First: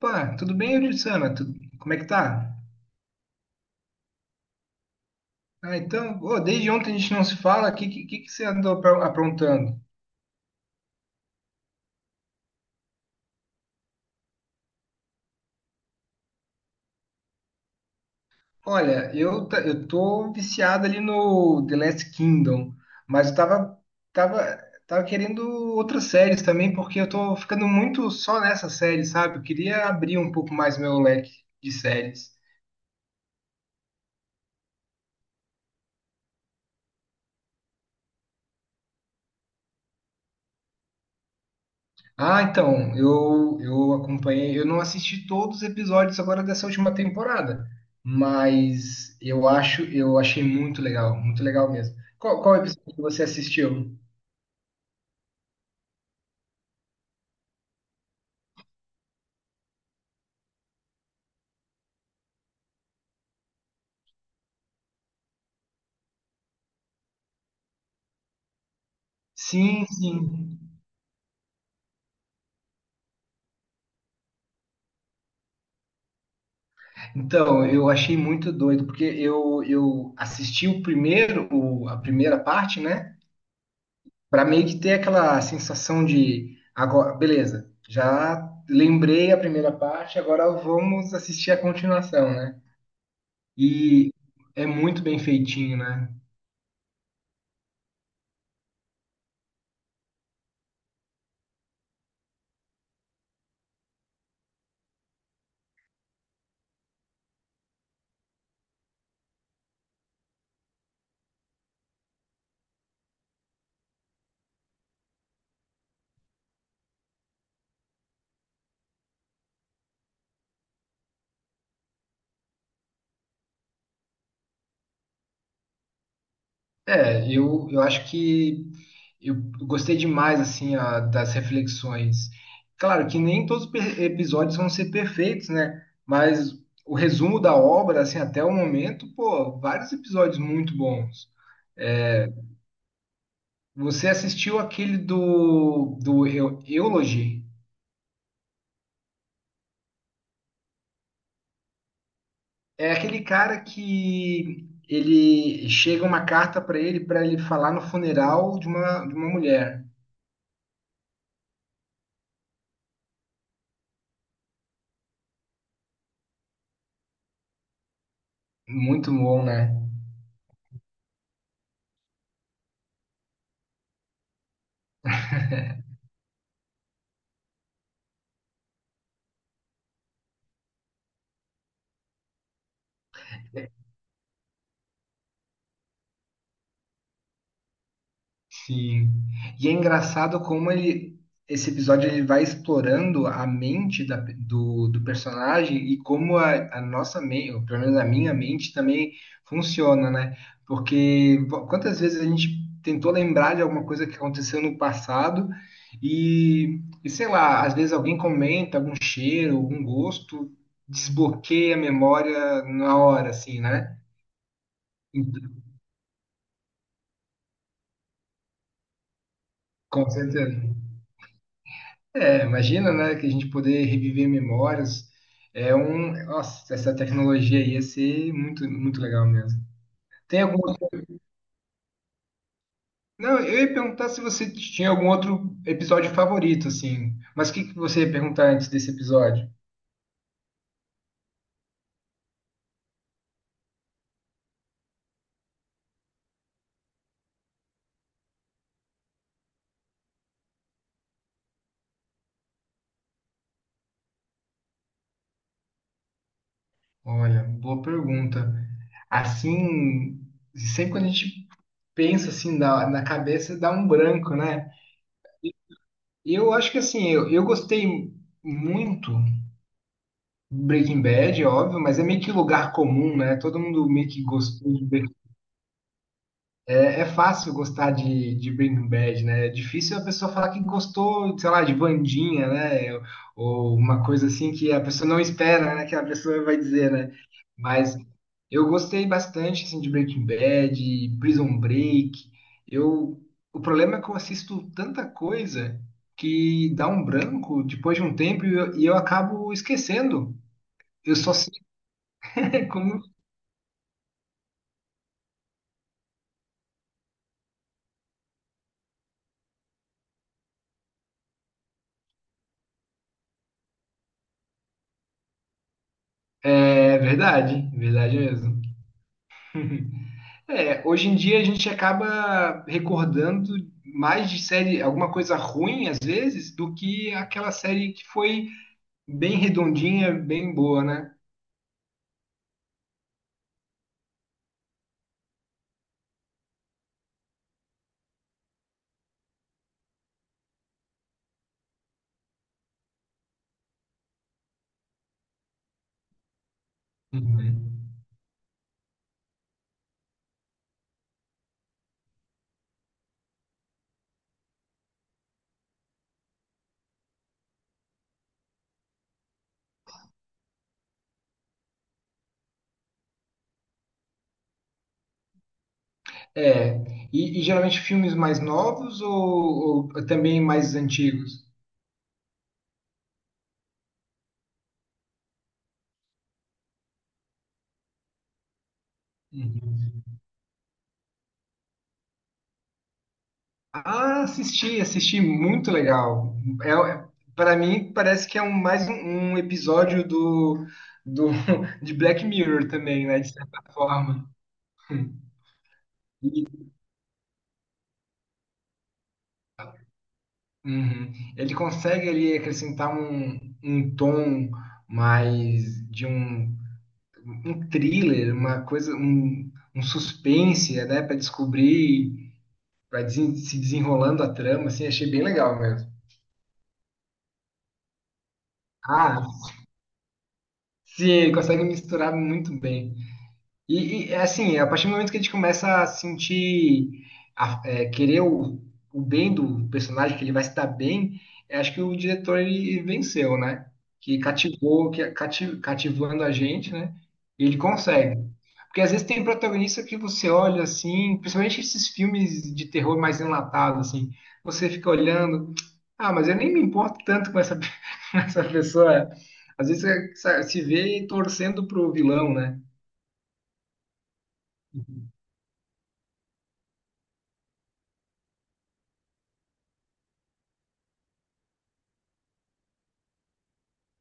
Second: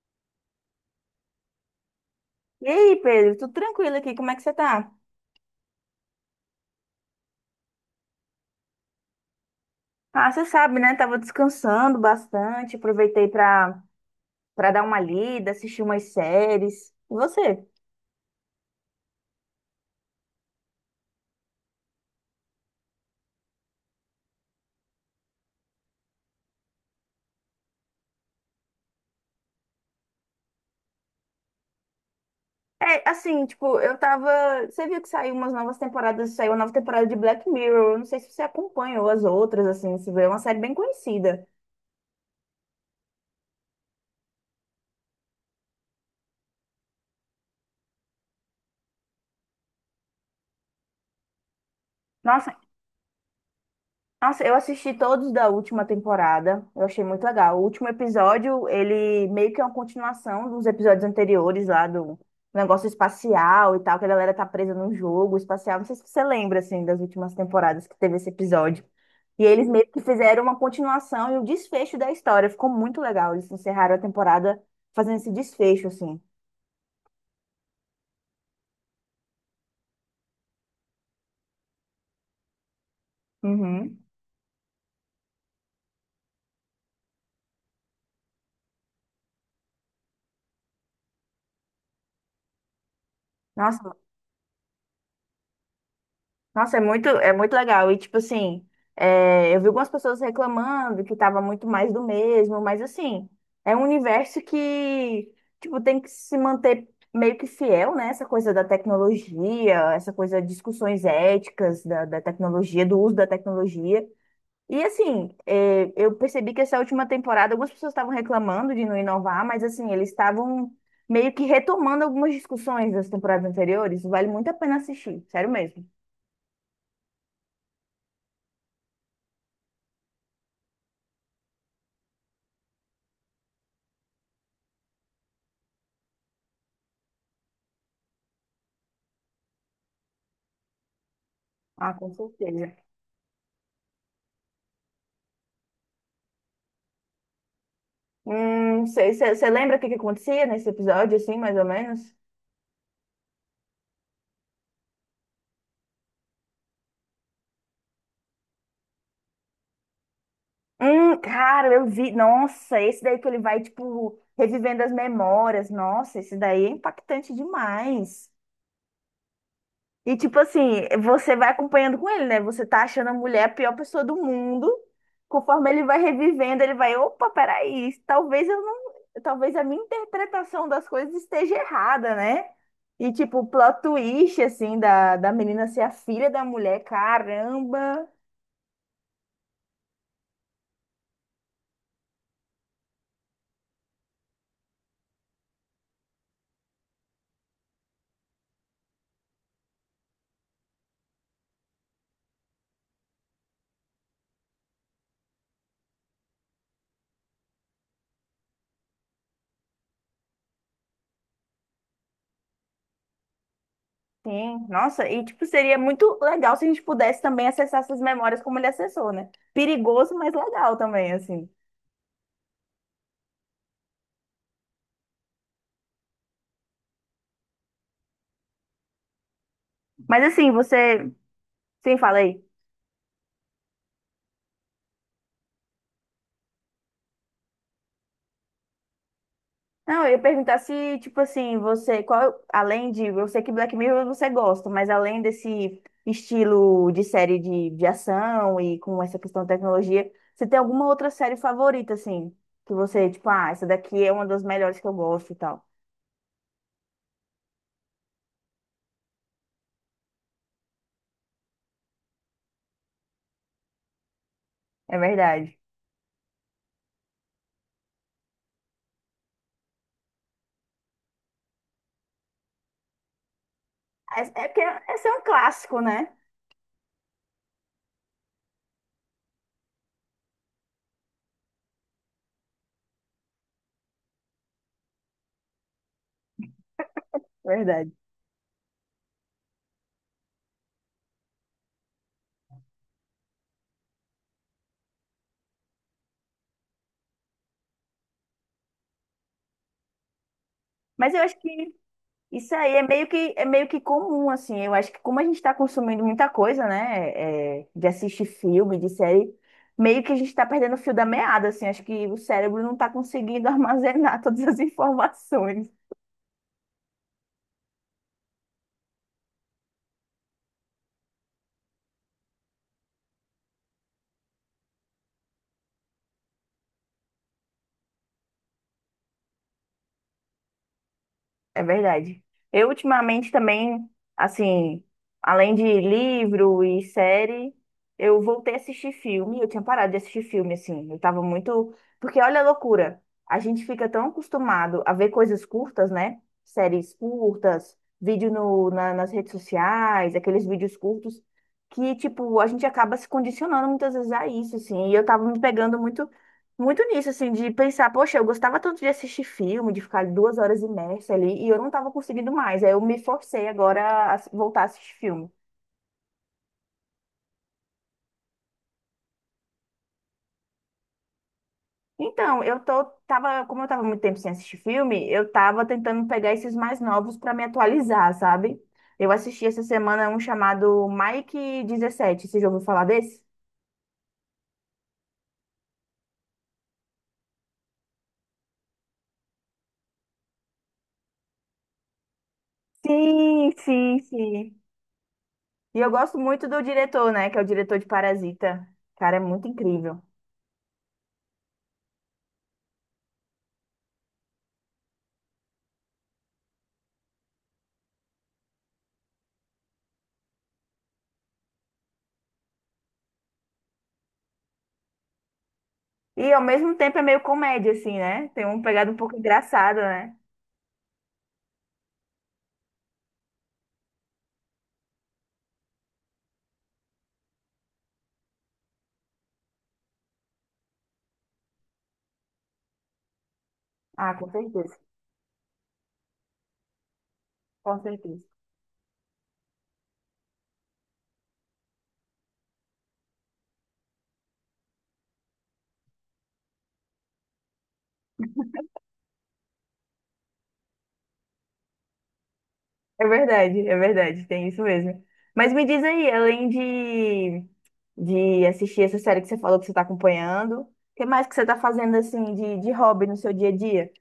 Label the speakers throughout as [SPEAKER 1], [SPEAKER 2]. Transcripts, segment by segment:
[SPEAKER 1] Opa, tudo bem, Euridissana? Tudo? Como é que tá?
[SPEAKER 2] E aí, Pedro, tudo tranquilo aqui? Como é que você tá?
[SPEAKER 1] Desde ontem a gente não se fala. O que, que você andou aprontando?
[SPEAKER 2] Ah, você sabe, né? Tava descansando bastante, aproveitei pra dar uma lida, assistir umas séries. E você?
[SPEAKER 1] Olha, eu tô viciado ali no The Last Kingdom, mas eu tava, tava, tava querendo outras séries também, porque eu tô ficando muito só nessa série, sabe? Eu queria abrir um pouco mais meu leque de séries.
[SPEAKER 2] É, assim, tipo, eu tava. Você viu que saiu umas novas saiu uma nova temporada de Black Mirror. Eu não sei se você acompanhou as outras, assim, se vê, é uma série bem conhecida.
[SPEAKER 1] Eu acompanhei, eu não assisti todos os episódios agora dessa última temporada, mas eu achei muito legal mesmo. Qual,
[SPEAKER 2] Nossa,
[SPEAKER 1] qual episódio que você assistiu?
[SPEAKER 2] Nossa, eu assisti todos da última temporada. Eu achei muito legal. O último episódio, ele meio que é uma continuação dos episódios anteriores lá do negócio espacial e tal, que a galera tá presa num jogo espacial. Não sei se você lembra, assim, das últimas temporadas que teve esse episódio. E eles meio
[SPEAKER 1] Sim,
[SPEAKER 2] que fizeram uma
[SPEAKER 1] sim.
[SPEAKER 2] continuação e o desfecho da história. Ficou muito legal. Eles encerraram a temporada fazendo esse desfecho, assim.
[SPEAKER 1] Então, eu achei muito doido, porque eu assisti o primeiro, a primeira parte, né?
[SPEAKER 2] Uhum.
[SPEAKER 1] Para meio que ter aquela sensação de agora, beleza, já lembrei a primeira parte, agora vamos assistir a continuação, né?
[SPEAKER 2] Nossa,
[SPEAKER 1] E é muito bem feitinho, né?
[SPEAKER 2] Nossa, é muito legal. E, tipo assim, é, eu vi algumas pessoas reclamando que tava muito mais do mesmo, mas, assim, é um universo tipo, tem que se manter meio que fiel, né? Essa coisa da tecnologia, essa coisa de discussões éticas da tecnologia, do uso da tecnologia. E, assim, é, eu percebi que essa última temporada algumas pessoas estavam reclamando de não inovar, mas, assim, eles estavam meio que retomando algumas discussões das temporadas anteriores. Vale muito a pena assistir, sério mesmo.
[SPEAKER 1] Eu acho que eu gostei demais assim das reflexões. Claro que nem todos os episódios vão ser perfeitos, né? Mas o resumo da obra, assim, até o momento, pô, vários episódios muito bons.
[SPEAKER 2] Ah, com certeza.
[SPEAKER 1] Você assistiu aquele do Eulogy?
[SPEAKER 2] Não sei, você lembra o que que acontecia nesse episódio, assim, mais ou menos?
[SPEAKER 1] É aquele cara que ele chega uma carta para ele falar no funeral de de uma mulher.
[SPEAKER 2] Cara, eu vi. Nossa, esse daí que ele vai, tipo, revivendo as memórias. Nossa, esse daí é impactante demais.
[SPEAKER 1] Muito bom, né?
[SPEAKER 2] E tipo assim, você vai acompanhando com ele, né? Você tá achando a mulher a pior pessoa do mundo. Conforme ele vai revivendo, ele vai, opa, peraí, talvez eu não, talvez a minha interpretação das coisas esteja errada, né? E tipo, o plot twist assim da menina ser a filha da mulher, caramba.
[SPEAKER 1] Sim. E é engraçado como ele, esse episódio ele vai explorando a mente do personagem e como a nossa mente, ou pelo menos a minha mente também funciona, né? Porque quantas vezes a gente tentou lembrar de alguma coisa que aconteceu no passado e sei lá, às vezes alguém comenta algum cheiro, algum gosto, desbloqueia a memória na hora, assim, né?
[SPEAKER 2] Sim, nossa, e tipo,
[SPEAKER 1] Ent-
[SPEAKER 2] seria muito legal se a gente pudesse também acessar essas memórias como ele acessou, né?
[SPEAKER 1] Com
[SPEAKER 2] Perigoso, mas
[SPEAKER 1] certeza.
[SPEAKER 2] legal também, assim.
[SPEAKER 1] É, imagina, né, que a gente poder reviver memórias. É um, nossa, essa tecnologia aí ia ser muito, muito legal mesmo.
[SPEAKER 2] Mas
[SPEAKER 1] Tem
[SPEAKER 2] assim,
[SPEAKER 1] algum outro-
[SPEAKER 2] você, sim, falei.
[SPEAKER 1] Não, eu ia perguntar se você tinha algum outro episódio favorito, assim. Mas o que que você ia perguntar antes desse episódio?
[SPEAKER 2] Não, eu ia perguntar se, tipo assim, você, qual, além de, eu sei que Black Mirror você gosta, mas além desse estilo de série de ação e com essa questão de tecnologia, você tem alguma outra série favorita, assim, que você, tipo, ah, essa daqui é uma das melhores que eu gosto e tal.
[SPEAKER 1] Olha, boa pergunta. Assim, sempre quando a gente pensa assim na cabeça, dá um branco, né?
[SPEAKER 2] É verdade.
[SPEAKER 1] Eu acho que assim, eu gostei muito Breaking Bad, é óbvio, mas é meio que lugar comum, né? Todo mundo meio
[SPEAKER 2] É
[SPEAKER 1] que
[SPEAKER 2] é porque
[SPEAKER 1] gostou de
[SPEAKER 2] esse é
[SPEAKER 1] Breaking
[SPEAKER 2] um
[SPEAKER 1] Bad.
[SPEAKER 2] clássico, né?
[SPEAKER 1] É, é fácil gostar de Breaking Bad, né? É difícil a pessoa falar que gostou, sei lá, de Vandinha, né? Ou uma coisa assim que a pessoa não espera, né? Que a pessoa vai dizer, né?
[SPEAKER 2] Verdade.
[SPEAKER 1] Mas eu gostei bastante, assim, de Breaking Bad, Prison Break. Eu, o problema é que eu assisto tanta coisa que dá um branco depois de um tempo e eu acabo esquecendo.
[SPEAKER 2] Mas
[SPEAKER 1] Eu
[SPEAKER 2] eu
[SPEAKER 1] só
[SPEAKER 2] acho
[SPEAKER 1] sei
[SPEAKER 2] que Isso aí
[SPEAKER 1] quando
[SPEAKER 2] é meio que comum, assim. Eu acho que como a gente está consumindo muita coisa, né? É, de assistir filme, de série, meio que a gente está perdendo o fio da meada, assim. Acho que o cérebro não está conseguindo armazenar todas as informações.
[SPEAKER 1] É verdade, verdade mesmo. É, hoje em dia a gente acaba recordando mais de série, alguma coisa ruim às vezes, do que aquela série que foi bem redondinha, bem boa, né?
[SPEAKER 2] É verdade. Eu ultimamente também, assim, além de livro e série, eu voltei a assistir filme. Eu tinha parado de assistir filme, assim. Eu tava muito. Porque olha a loucura. A gente fica tão acostumado a ver coisas curtas, né? Séries curtas,
[SPEAKER 1] Uhum.
[SPEAKER 2] vídeo no, na- nas redes sociais, aqueles vídeos curtos, que, tipo, a gente acaba se condicionando muitas vezes a isso, assim. E eu tava me pegando muito nisso, assim, de pensar, poxa, eu gostava tanto de assistir filme, de ficar 2 horas imersa ali, e eu não estava conseguindo mais. Aí eu me forcei agora a voltar a assistir filme.
[SPEAKER 1] É, e geralmente filmes mais novos ou também mais antigos?
[SPEAKER 2] Então, tava, como eu tava muito tempo sem assistir filme, eu tava tentando pegar esses mais novos para me atualizar, sabe? Eu assisti essa
[SPEAKER 1] Uhum.
[SPEAKER 2] semana um chamado Mike 17, você já ouviu falar desse?
[SPEAKER 1] Ah, assisti, assisti, muito legal. É, para mim parece que é um episódio do de Black Mirror também, né? De
[SPEAKER 2] Sim,
[SPEAKER 1] certa
[SPEAKER 2] sim,
[SPEAKER 1] forma.
[SPEAKER 2] sim. E eu gosto muito do diretor, né, que é o diretor de Parasita. Cara, é muito incrível.
[SPEAKER 1] Uhum. Ele consegue ali acrescentar um tom mais de um thriller, uma coisa, um suspense, né? Para descobrir, para se desenrolando a trama, assim, achei bem legal mesmo.
[SPEAKER 2] E ao mesmo tempo é meio comédia, assim, né? Tem uma pegada um pouco
[SPEAKER 1] Ah,
[SPEAKER 2] engraçada, né?
[SPEAKER 1] sim, ele consegue misturar muito bem. É assim, a partir do momento que a gente começa a sentir, querer o bem do personagem, que ele vai se dar bem, eu acho que o diretor ele venceu, né?
[SPEAKER 2] Ah,
[SPEAKER 1] Que
[SPEAKER 2] com certeza.
[SPEAKER 1] cativou, cativando a gente, né? E ele
[SPEAKER 2] Com certeza.
[SPEAKER 1] consegue. Porque às vezes tem protagonista que você olha assim, principalmente esses filmes de terror mais enlatados, assim, você fica olhando, ah, mas eu nem me importo tanto com essa, com essa pessoa. Às vezes você se vê torcendo pro vilão, né?
[SPEAKER 2] É verdade, tem isso mesmo. Mas me diz aí, de assistir essa série que você falou que você está acompanhando, o que mais que você está fazendo, assim, de hobby no seu dia a dia?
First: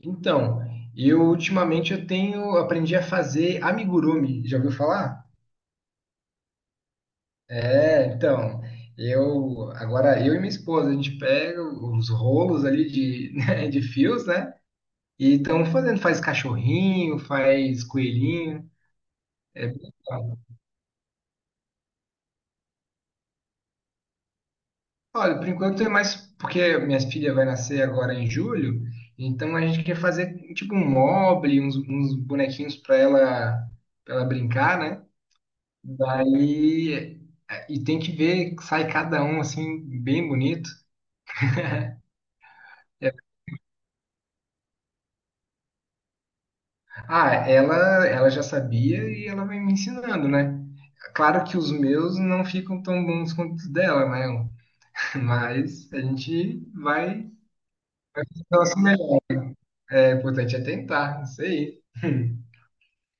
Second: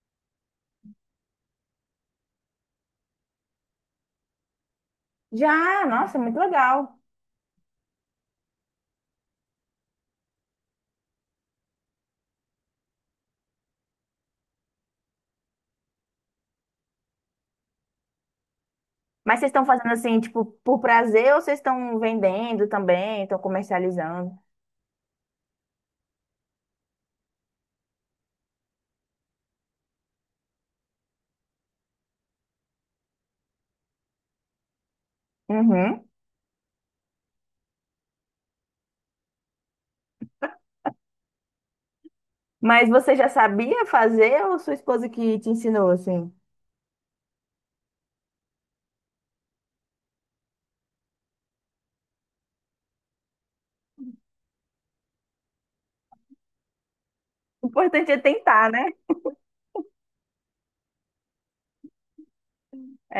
[SPEAKER 1] Então, eu tenho aprendi a fazer amigurumi. Já ouviu falar?
[SPEAKER 2] Já, nossa, muito legal.
[SPEAKER 1] É, então, eu e minha esposa a gente pega os rolos ali de, né, de fios, né? E estamos fazendo, faz cachorrinho, faz coelhinho.
[SPEAKER 2] Mas vocês estão
[SPEAKER 1] É bem
[SPEAKER 2] fazendo, assim,
[SPEAKER 1] legal.
[SPEAKER 2] tipo, por prazer ou vocês estão vendendo também, estão comercializando?
[SPEAKER 1] Olha, por enquanto é mais porque minha filha vai nascer agora em julho, então a gente quer fazer tipo um mobile, uns bonequinhos para ela brincar, né?
[SPEAKER 2] Uhum.
[SPEAKER 1] Daí, é, e tem que ver, sai cada um assim, bem bonito.
[SPEAKER 2] Mas você já sabia fazer ou sua esposa que te ensinou, assim?
[SPEAKER 1] Ah, ela já sabia e ela vai me ensinando, né? Claro que os meus não ficam tão bons quanto os dela, né? Mas a gente vai.
[SPEAKER 2] O importante é tentar,
[SPEAKER 1] Nosso
[SPEAKER 2] né?
[SPEAKER 1] melhor. É importante é tentar, não sei.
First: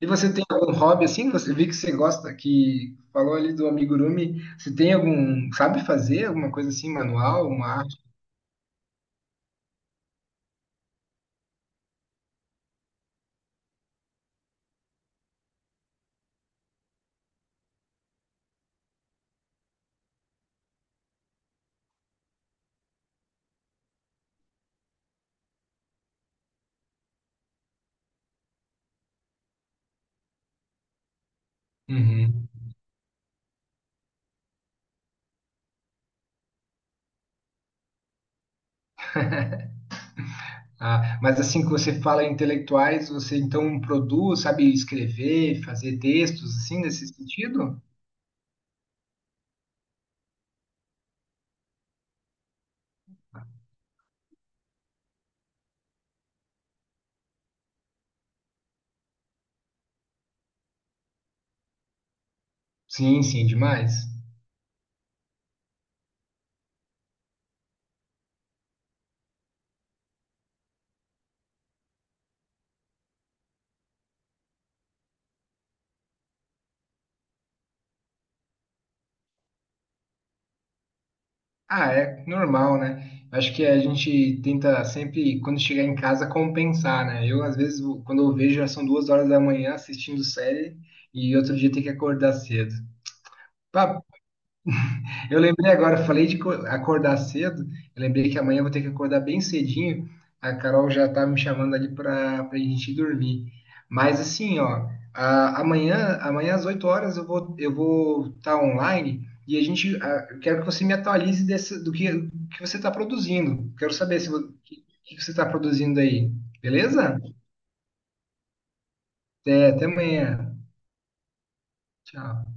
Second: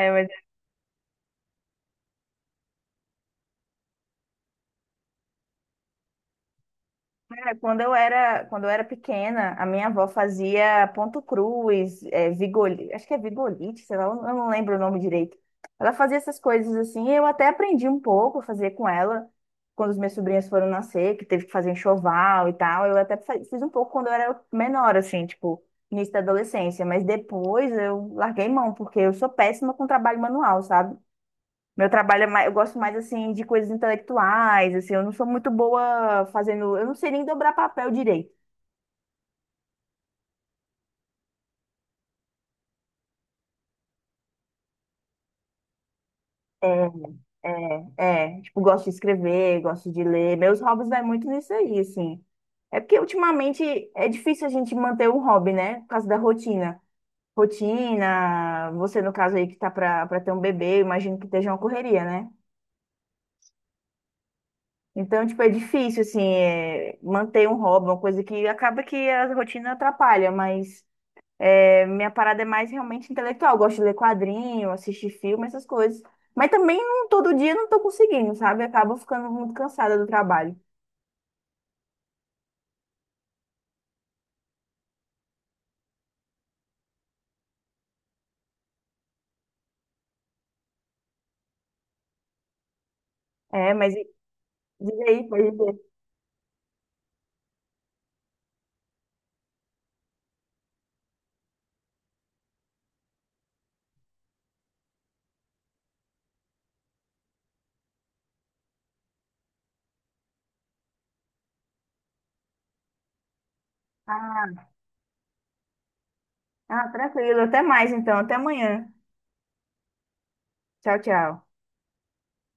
[SPEAKER 1] E
[SPEAKER 2] mas,
[SPEAKER 1] você tem algum hobby assim? Você vi que você gosta, que falou ali do amigurumi. Você tem algum, sabe fazer alguma coisa assim, manual,
[SPEAKER 2] é,
[SPEAKER 1] uma arte?
[SPEAKER 2] quando eu era pequena, a minha avó fazia ponto cruz, é, acho que é vigolite, sei lá, eu não lembro o nome direito. Ela fazia essas coisas assim, eu até aprendi um pouco a fazer com ela, quando os meus sobrinhos foram nascer, que teve que fazer enxoval e tal. Eu até fiz um pouco quando eu era menor, assim, tipo, início da adolescência, mas depois eu larguei mão, porque eu sou péssima com trabalho manual, sabe? Meu trabalho é mais,
[SPEAKER 1] Uhum.
[SPEAKER 2] eu gosto mais assim de coisas intelectuais, assim, eu não sou muito boa fazendo, eu não sei nem dobrar papel direito.
[SPEAKER 1] Ah, mas assim que você fala em intelectuais, você então produz, sabe escrever, fazer textos
[SPEAKER 2] É,
[SPEAKER 1] assim nesse sentido?
[SPEAKER 2] é, tipo, gosto de escrever, gosto de ler. Meus hobbies vai muito nisso aí, assim. É porque ultimamente é difícil a gente manter um hobby, né? Por causa da rotina. Rotina, você no caso aí que tá pra ter um bebê, eu imagino que esteja uma correria, né?
[SPEAKER 1] Sim, sim, demais.
[SPEAKER 2] Então, tipo, é difícil, assim, é, manter um hobby, uma coisa que acaba que a rotina atrapalha, mas é, minha parada é mais realmente intelectual. Eu gosto de ler quadrinho, assistir filme, essas coisas. Mas também não, todo dia não tô conseguindo, sabe? Acabo ficando muito cansada do trabalho.
[SPEAKER 1] Ah, é normal, né? Acho que a gente tenta sempre, quando chegar em casa, compensar, né? Eu, às vezes, quando eu vejo, já são 2 horas da manhã assistindo série e outro dia tem que acordar cedo.
[SPEAKER 2] É, mas
[SPEAKER 1] Papo
[SPEAKER 2] diz aí,
[SPEAKER 1] Eu
[SPEAKER 2] pode
[SPEAKER 1] lembrei
[SPEAKER 2] dizer.
[SPEAKER 1] agora, eu falei de acordar cedo. Eu lembrei que amanhã eu vou ter que acordar bem cedinho. A Carol já tá me chamando ali para a gente dormir. Mas assim, ó, amanhã às 8 horas eu vou estar online e a gente eu quero que você me atualize desse, do que você está produzindo. Quero saber se o
[SPEAKER 2] Ah,
[SPEAKER 1] que, que você está produzindo aí,
[SPEAKER 2] ah,
[SPEAKER 1] beleza?
[SPEAKER 2] tranquilo. Até mais então. Até amanhã.
[SPEAKER 1] Até, até amanhã.
[SPEAKER 2] Tchau, tchau.
[SPEAKER 1] Tchau.